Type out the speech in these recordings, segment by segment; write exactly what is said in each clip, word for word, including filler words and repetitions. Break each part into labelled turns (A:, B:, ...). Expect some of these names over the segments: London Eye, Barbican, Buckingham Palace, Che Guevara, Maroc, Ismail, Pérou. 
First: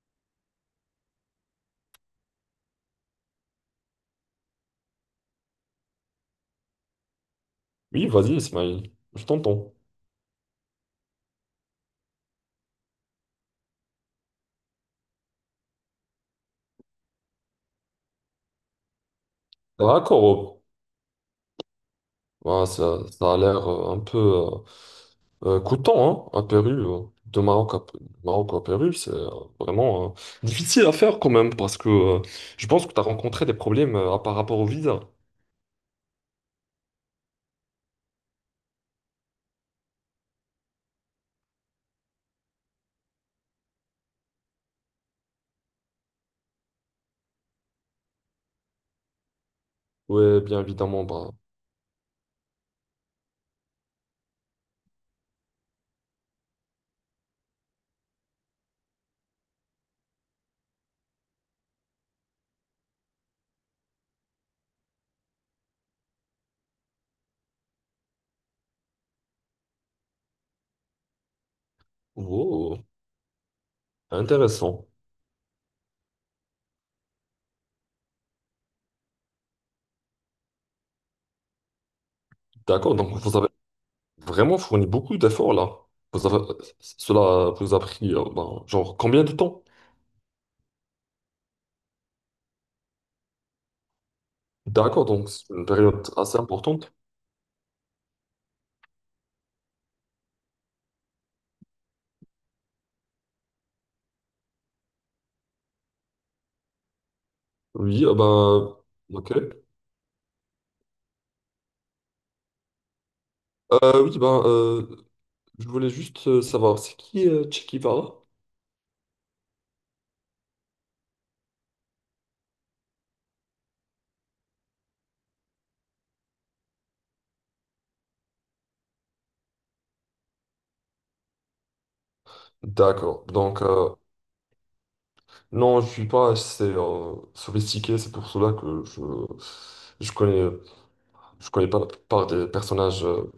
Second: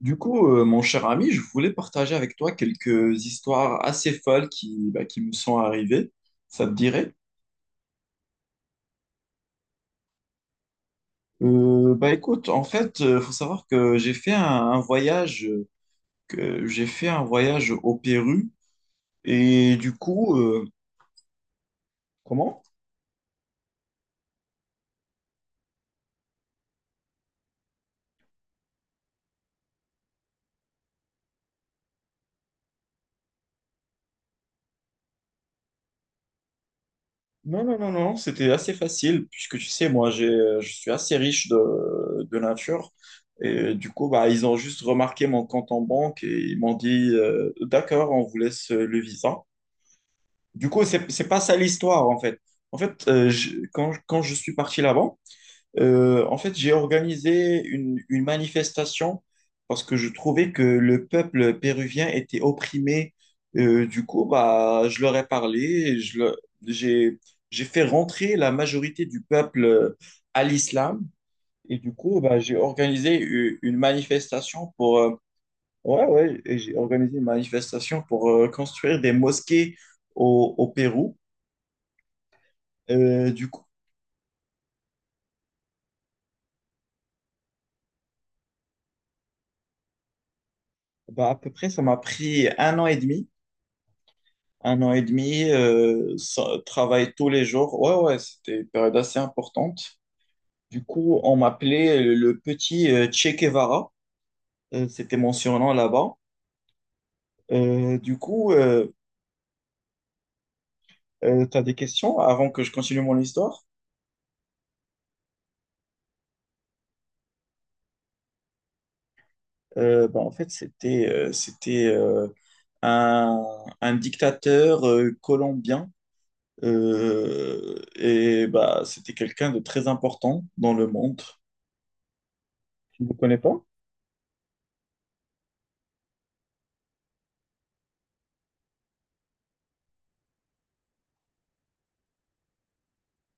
A: Du coup, euh, mon cher ami, je voulais partager avec toi quelques histoires assez folles qui, bah, qui me sont arrivées. Ça te dirait?
B: Oui, vas-y, Ismail, je t'entends.
A: Euh, bah écoute, en fait, il faut savoir que j'ai fait un, un voyage, euh, que j'ai fait un voyage au Pérou et du
B: D'accord,
A: coup,
B: oh.
A: euh, comment?
B: Ouais, ça, ça a l'air euh, un peu euh, euh, coûtant, hein, à Pérou. euh. De Maroc à, Maroc à Pérou, c'est euh, vraiment euh, difficile à faire quand même, parce que euh, je pense que tu as rencontré des problèmes euh, par rapport au visa.
A: Non, non, non, non, c'était assez facile puisque tu sais, moi, j'ai, euh, je suis assez riche de, de nature et du coup, bah ils ont juste remarqué mon compte en banque et ils m'ont dit, euh, d'accord, on vous laisse le visa.
B: Oui, bien
A: Du coup,
B: évidemment,
A: c'est c'est
B: bah,
A: pas ça l'histoire en fait. En fait, euh, je- quand, quand je suis parti là-bas, euh, en fait, j'ai organisé une, une manifestation parce que je trouvais que le peuple péruvien était opprimé. Euh, du coup, bah, je leur ai parlé, et je le- j'ai j'ai fait rentrer la majorité du peuple euh, à l'islam et du coup, bah, j'ai
B: wow,
A: organisé u- une manifestation
B: intéressant.
A: pour euh, ouais ouais, et j'ai organisé une manifestation pour euh, construire des mosquées au au Pérou.
B: D'accord, donc
A: Euh,
B: vous avez
A: du coup,
B: vraiment fourni beaucoup d'efforts là. Vous avez, cela vous a pris, euh, bah, genre, combien de temps?
A: bah, à peu près, ça m'a pris un an et demi. Un an et
B: D'accord, donc
A: demi,
B: c'est une période
A: euh,
B: assez
A: sans-
B: importante.
A: travail tous les jours. Ouais, ouais, c'était une période assez importante. Du coup, on m'appelait euh, le petit euh, Che Guevara. Euh, c'était mon surnom là-bas. Euh,
B: Oui, ah
A: du coup,
B: bah, ok.
A: Tu as des questions avant que je continue mon histoire?
B: Euh, oui, ben, euh, je voulais juste euh, savoir, c'est qui euh, Che Guevara?
A: Euh, bah, en fait, c'était euh, c'était euh, un, un dictateur euh, colombien. Euh, et bah, c'était quelqu'un de très important dans le monde. Tu ne
B: D'accord.
A: connais pas?
B: Donc, euh, non, je suis pas assez euh, sophistiqué, c'est pour cela que je, je connais, je connais pas la plupart des personnages euh,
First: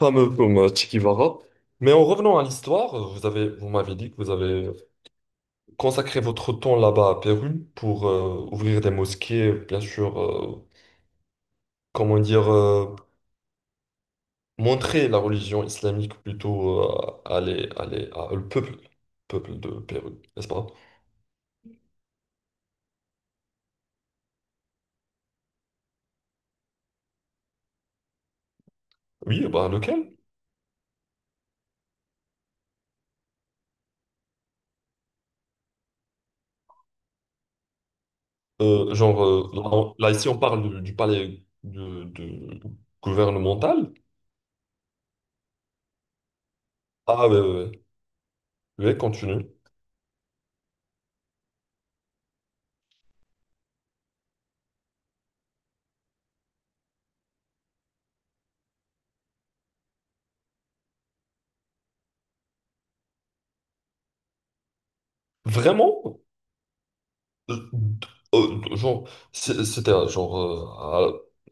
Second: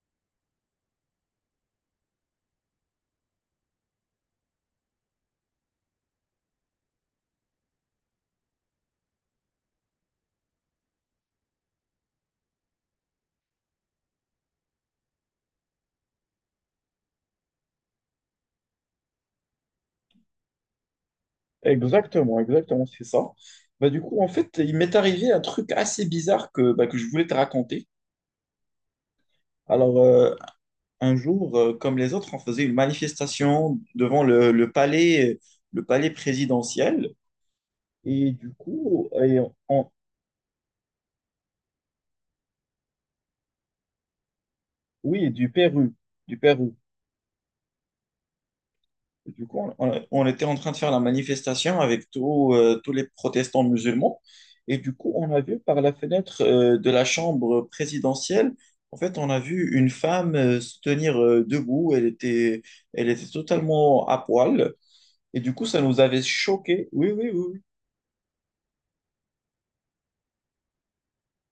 B: fameux comme euh, Che Guevara. Mais en revenant à l'histoire, euh, vous avez, vous m'avez dit que vous avez consacré votre temps là-bas à Pérou pour euh, ouvrir des mosquées, bien sûr, euh, comment dire, euh, montrer la religion islamique plutôt euh, à, les- à les- à le peuple, peuple de Pérou, n'est-ce pas?
A: Exactement, exactement, c'est ça. Bah, du coup, en fait, il m'est arrivé un truc assez bizarre que, bah, que je voulais te raconter.
B: Oui, bah
A: Alors,
B: lequel?
A: euh, un jour, euh, comme les autres, on faisait une manifestation devant le, le palais, le palais présidentiel. Et du
B: Euh,
A: coup,
B: genre,
A: et
B: euh,
A: on-
B: là, là, ici, on parle du, du palais de, de- gouvernemental.
A: oui, du Pérou, du Pérou.
B: Ah, ouais, ouais, ouais, ouais,
A: Et
B: continue.
A: du coup, on, on- on était en train de faire la manifestation avec tous euh, tous les protestants musulmans. Et du coup, on a vu par la fenêtre euh, de la chambre présidentielle, en fait, on a vu une femme euh, se tenir euh, debout. Elle était, elle était totalement à poil. Et du coup, ça nous
B: Vraiment?
A: avait choqués. Oui, oui, oui, oui.
B: Euh, euh, genre, c'est- c'était euh, genre euh,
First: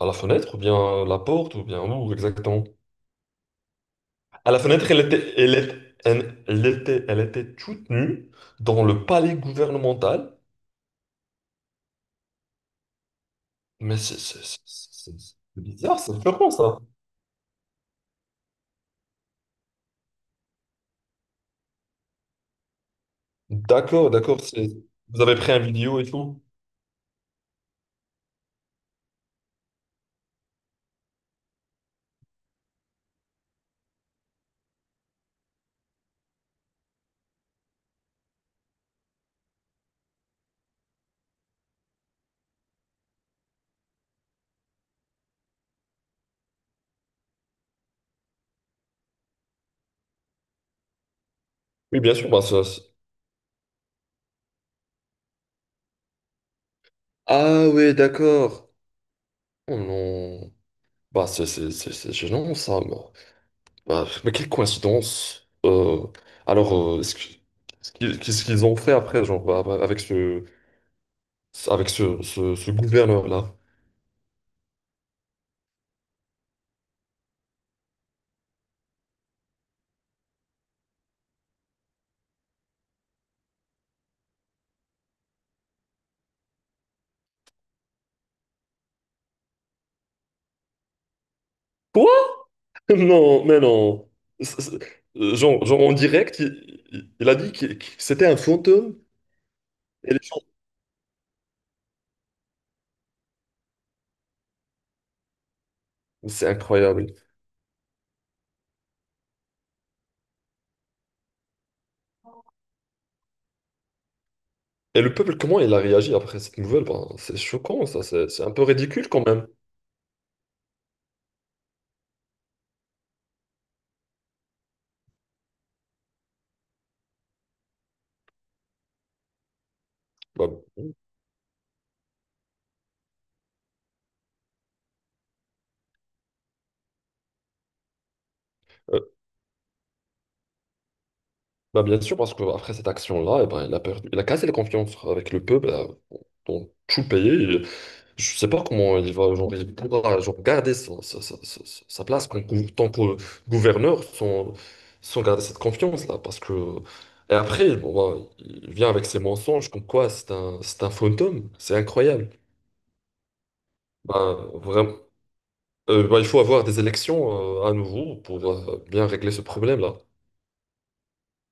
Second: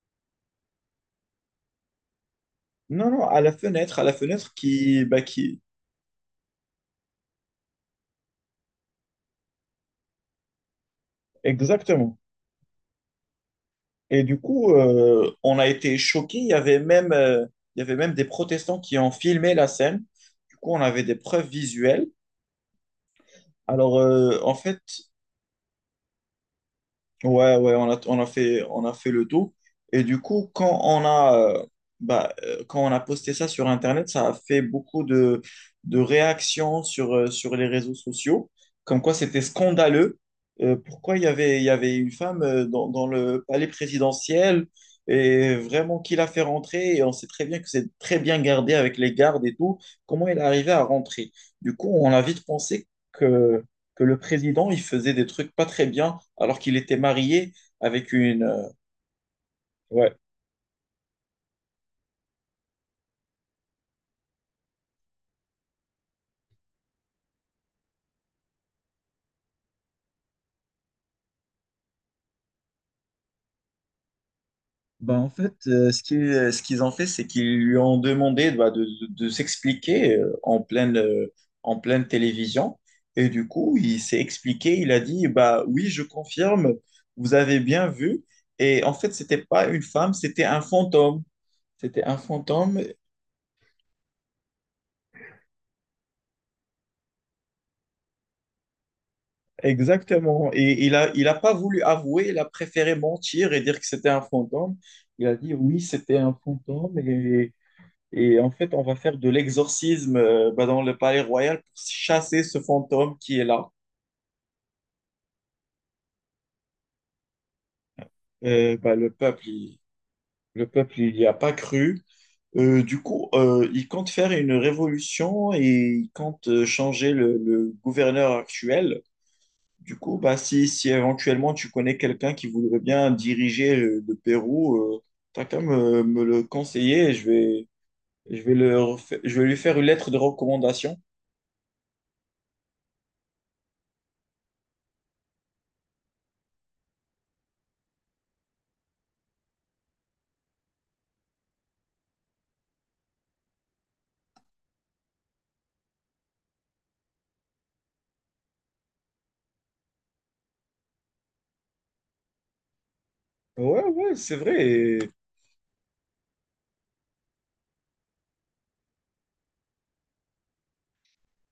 B: à, à la fenêtre, ou bien la porte, ou bien où exactement?
A: Non, non, à la fenêtre, à la
B: À
A: fenêtre
B: la fenêtre, elle
A: qui, bah,
B: était, elle
A: qui,
B: est- elle elle était, elle était toute nue dans le palais gouvernemental.
A: exactement.
B: Mais c'est
A: Et du
B: c'est- c'est-
A: coup,
B: c'est-
A: euh, on
B: c'est
A: a été
B: bizarre, c'est
A: choqués. Il
B: flippant
A: y avait
B: ça.
A: même, euh, il y avait même des protestants qui ont filmé la scène. Du coup, on avait des preuves visuelles. Alors,
B: D'accord,
A: euh,
B: d'accord.
A: en
B: c'est-
A: fait,
B: Vous avez pris un vidéo et tout?
A: Ouais, ouais, on a, on a fait, on a fait le tout. Et du coup, quand on a, euh, bah, euh, quand on a posté ça sur Internet, ça a fait beaucoup de, de réactions sur, euh, sur les réseaux sociaux, comme quoi c'était scandaleux. Euh, pourquoi il y avait, il y avait une femme euh, dans, dans le palais présidentiel et vraiment qui l'a fait rentrer? Et on sait très bien que c'est très bien gardé avec les gardes et tout. Comment elle est arrivée à rentrer? Du coup,
B: Oui,
A: on
B: bien
A: a
B: sûr. Bah,
A: vite
B: ça, c'est-
A: pensé que le président, il faisait des trucs pas très bien alors qu'il était marié
B: ah oui,
A: avec une... euh,
B: d'accord. Oh
A: ouais.
B: non. Bah, c'est c'est- c'est- c'est gênant ça. Bah, bah, mais quelle coïncidence. Euh, alors, euh, est-ce que- qu'est-ce qu'ils qu'est-ce qu'ils ont fait après, genre, bah, bah, avec ce, avec ce, ce, ce gouverneur-là?
A: Bah, en fait, euh, ce qui- euh, ce qu'ils ont fait, c'est qu'ils lui ont demandé bah, de, de- de s'expliquer euh, en pleine, euh, en pleine télévision. Et du coup, il s'est expliqué, il a dit, bah oui, je confirme, vous avez bien vu. Et en fait, c'était pas une femme, c'était un fantôme. C'était
B: Quoi?
A: un fantôme.
B: Non, mais non. C'est- c'est- euh, genre, genre, en direct, il, il- il a dit que que c'était un fantôme.
A: Exactement. Et il a, il a pas voulu avouer, il a préféré mentir et dire que c'était un fantôme. Il a dit oui, c'était un
B: C'est
A: fantôme,
B: incroyable.
A: et, et en fait, on va faire de l'exorcisme euh, bah, dans le palais royal pour chasser ce fantôme qui est là.
B: Et le peuple, comment il a réagi après cette nouvelle? Ben, c'est choquant, ça. C'est c'est un peu
A: Euh, bah,
B: ridicule
A: le
B: quand
A: peuple,
B: même.
A: il, le peuple, il n'y a pas cru. Euh, du coup, euh, il compte faire une révolution et il compte euh, changer le, le gouverneur actuel. Du coup, bah,
B: Bah,
A: si, si éventuellement tu connais quelqu'un qui voudrait bien diriger euh, le Pérou, tu as qu'à me, me le conseiller et je vais, je vais le
B: euh,
A: refa- je vais lui faire une lettre de recommandation.
B: bah, bien sûr, parce qu'après cette action-là, eh ben, il a perdu, il a cassé la confiance avec le peuple euh, dans tout le pays. Je je sais pas comment il va, genre, il pourra genre, garder son- sa, sa- sa- sa place en tant que gouverneur sans, sans garder cette confiance-là. Parce que... Et après, bon, bah, il vient avec ses mensonges comme quoi c'est un, c'est un fantôme. C'est incroyable.
A: Ouais, ouais,
B: Bah,
A: c'est vrai.
B: vraiment.
A: Et,
B: Euh, bah, il faut avoir des élections euh, à nouveau pour euh, bien régler ce problème-là.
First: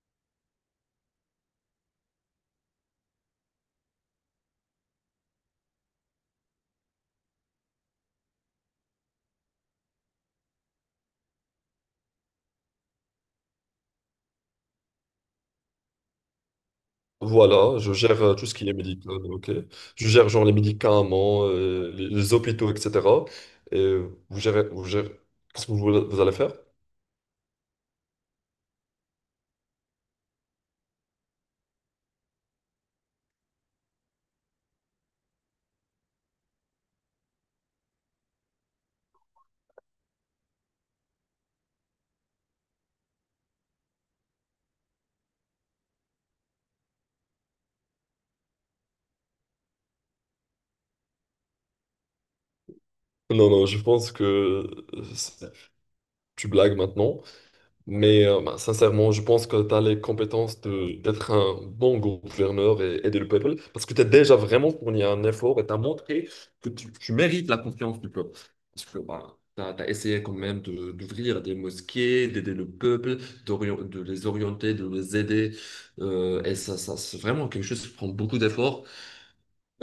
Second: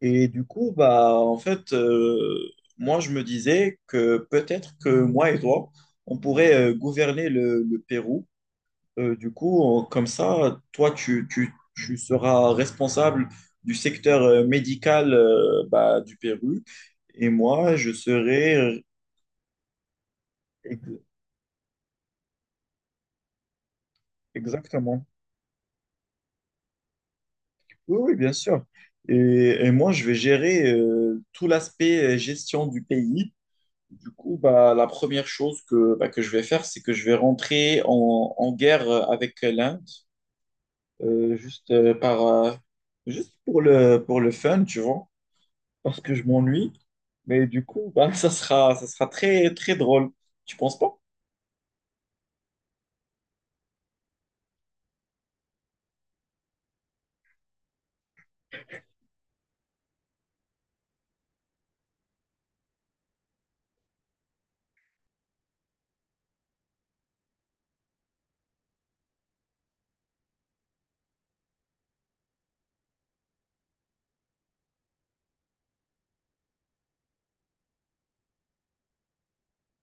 A: et du coup, bah, en fait, euh, Moi, je me disais que peut-être que moi et toi, on pourrait euh, gouverner le, le Pérou. Euh, du coup, on- comme ça, toi, tu, tu- tu seras responsable du secteur euh, médical euh, bah, du Pérou et moi,
B: Voilà,
A: je
B: je gère euh, tout ce
A: serai...
B: qui est
A: euh,
B: médical, ok? Je gère genre les
A: ex-
B: médicaments, euh, les, les hôpitaux, et cetera. Et euh, vous gérez, vous
A: Exactement.
B: gérez... Qu'est-ce que vous, vous allez faire?
A: Oui, oui, bien sûr. Et, et moi, je vais gérer euh, tout l'aspect euh, gestion du pays. Du coup, bah, la première chose que, bah, que je vais faire, c'est que je vais rentrer en, en guerre avec l'Inde, euh, juste, euh, par, euh, juste pour le, pour le fun, tu vois. Parce que je m'ennuie. Mais du coup, bah, ça sera, ça sera très, très drôle. Tu penses pas?
B: Non, non, je pense que euh, c'est- tu blagues maintenant. Mais euh, bah, sincèrement, je pense que tu as les compétences de, d'être un bon gouverneur et aider le peuple parce que tu as déjà vraiment fourni un effort et tu as montré que tu, tu mérites la confiance du peuple. Parce que tu as, essayé quand même de- d'ouvrir des mosquées, d'aider le peuple, d'orien- de les orienter, de les aider. Euh, et ça, ça, c'est vraiment quelque chose qui prend beaucoup d'efforts.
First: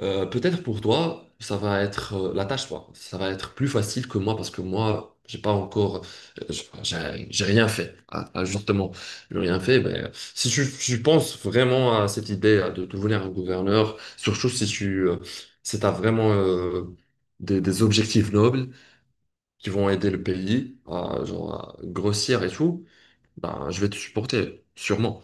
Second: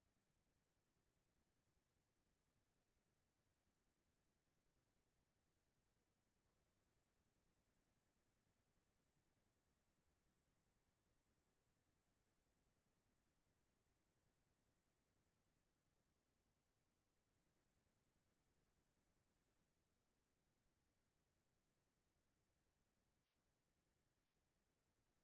B: Euh, peut-être pour toi, ça va être euh, la tâche, toi. Ça va être plus facile que moi parce que moi, j'ai pas encore, euh, j'ai j'ai- j'ai rien fait. Ah, ah, justement, j'ai rien fait. Mais euh, si tu, tu penses vraiment à cette idée euh, de devenir un gouverneur, surtout si tu, euh, si t'as vraiment euh, des, des objectifs nobles qui vont aider le pays à, genre, à grossir et tout, ben, je vais te supporter, sûrement.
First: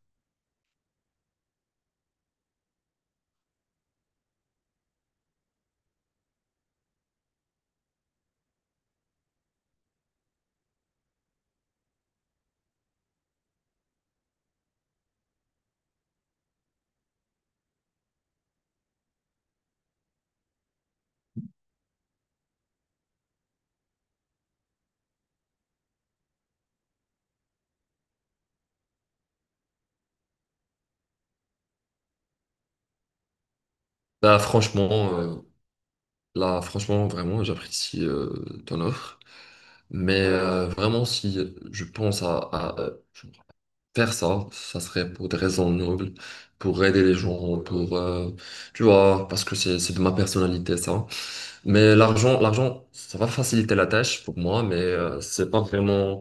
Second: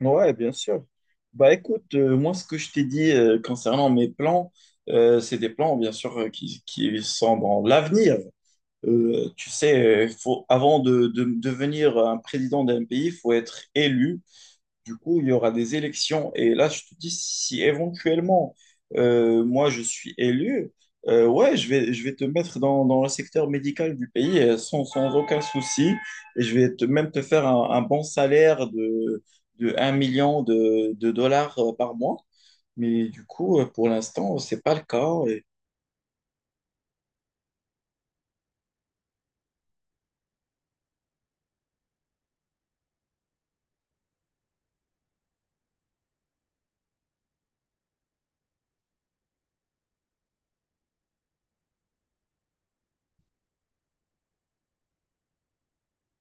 A: Ouais, bien sûr. Bah écoute, euh, moi, ce que je t'ai dit euh, concernant mes plans, euh, c'est des plans, bien sûr, euh, qui, qui sont dans l'avenir. Euh, tu sais, euh, faut, avant de, de devenir un président d'un pays, il faut être élu. Du coup, il y aura des élections. Et là, je te dis, si éventuellement, euh, moi, je suis élu, euh, ouais, je vais, je vais te mettre dans, dans le secteur médical du pays euh, sans, sans aucun souci. Et je vais te, même te faire un, un bon salaire de, de un million de, de dollars euh, par mois. Mais du coup, euh, pour l'instant,
B: Là,
A: c'est pas le cas.
B: franchement, euh, là, franchement, vraiment, j'apprécie euh, ton offre. Mais euh, vraiment, si je pense à, à, euh, faire ça, ça serait pour des raisons nobles, pour aider les gens, pour, euh, tu vois, parce que c'est, c'est de ma personnalité, ça. Mais l'argent, l'argent, ça va faciliter la tâche pour moi, mais euh, c'est pas vraiment,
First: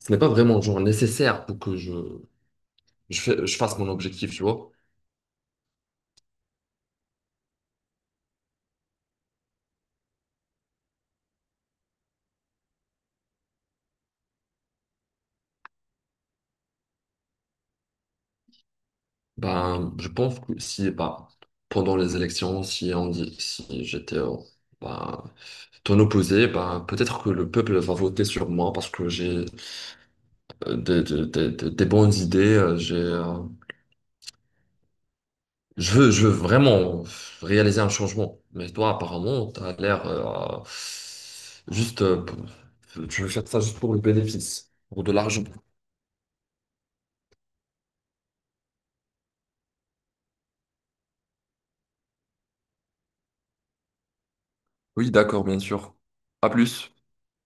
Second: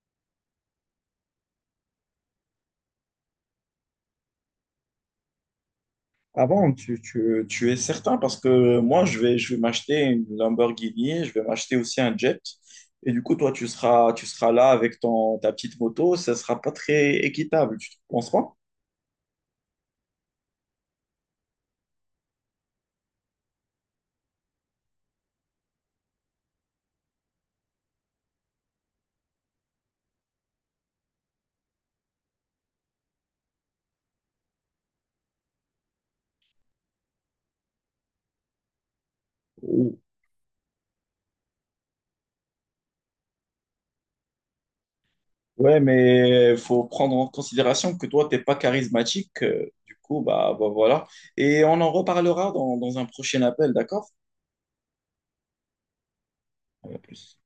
B: ce n'est pas vraiment genre nécessaire pour que je, je, fais- je fasse mon objectif, tu vois.
A: Avant, tu, tu, tu es certain parce que moi, je vais, je vais m'acheter une Lamborghini, je vais m'acheter aussi un jet. Et du coup, toi, tu seras, tu seras là avec ton, ta petite moto, ça sera pas très équitable, tu ne penses pas?
B: Ben, je pense que si, bah pendant les élections, si on dit, si j'étais au- ben, ton opposé, ben, peut-être que le peuple va voter sur moi parce que j'ai euh, des, des, des- des- des bonnes idées. euh, J'ai, euh, je veux, je veux vraiment réaliser un changement. Mais toi, apparemment, tu as
A: Ou-
B: l'air euh, juste, euh, p- tu veux faire ça juste pour le bénéfice, pour de l'argent.
A: Ouais, mais faut prendre en considération que toi, t'es pas charismatique. Euh, du coup, bah, bah voilà. Et on en reparlera dans, dans un prochain appel, d'accord?
B: Oui, d'accord, bien sûr. À plus.
A: À plus.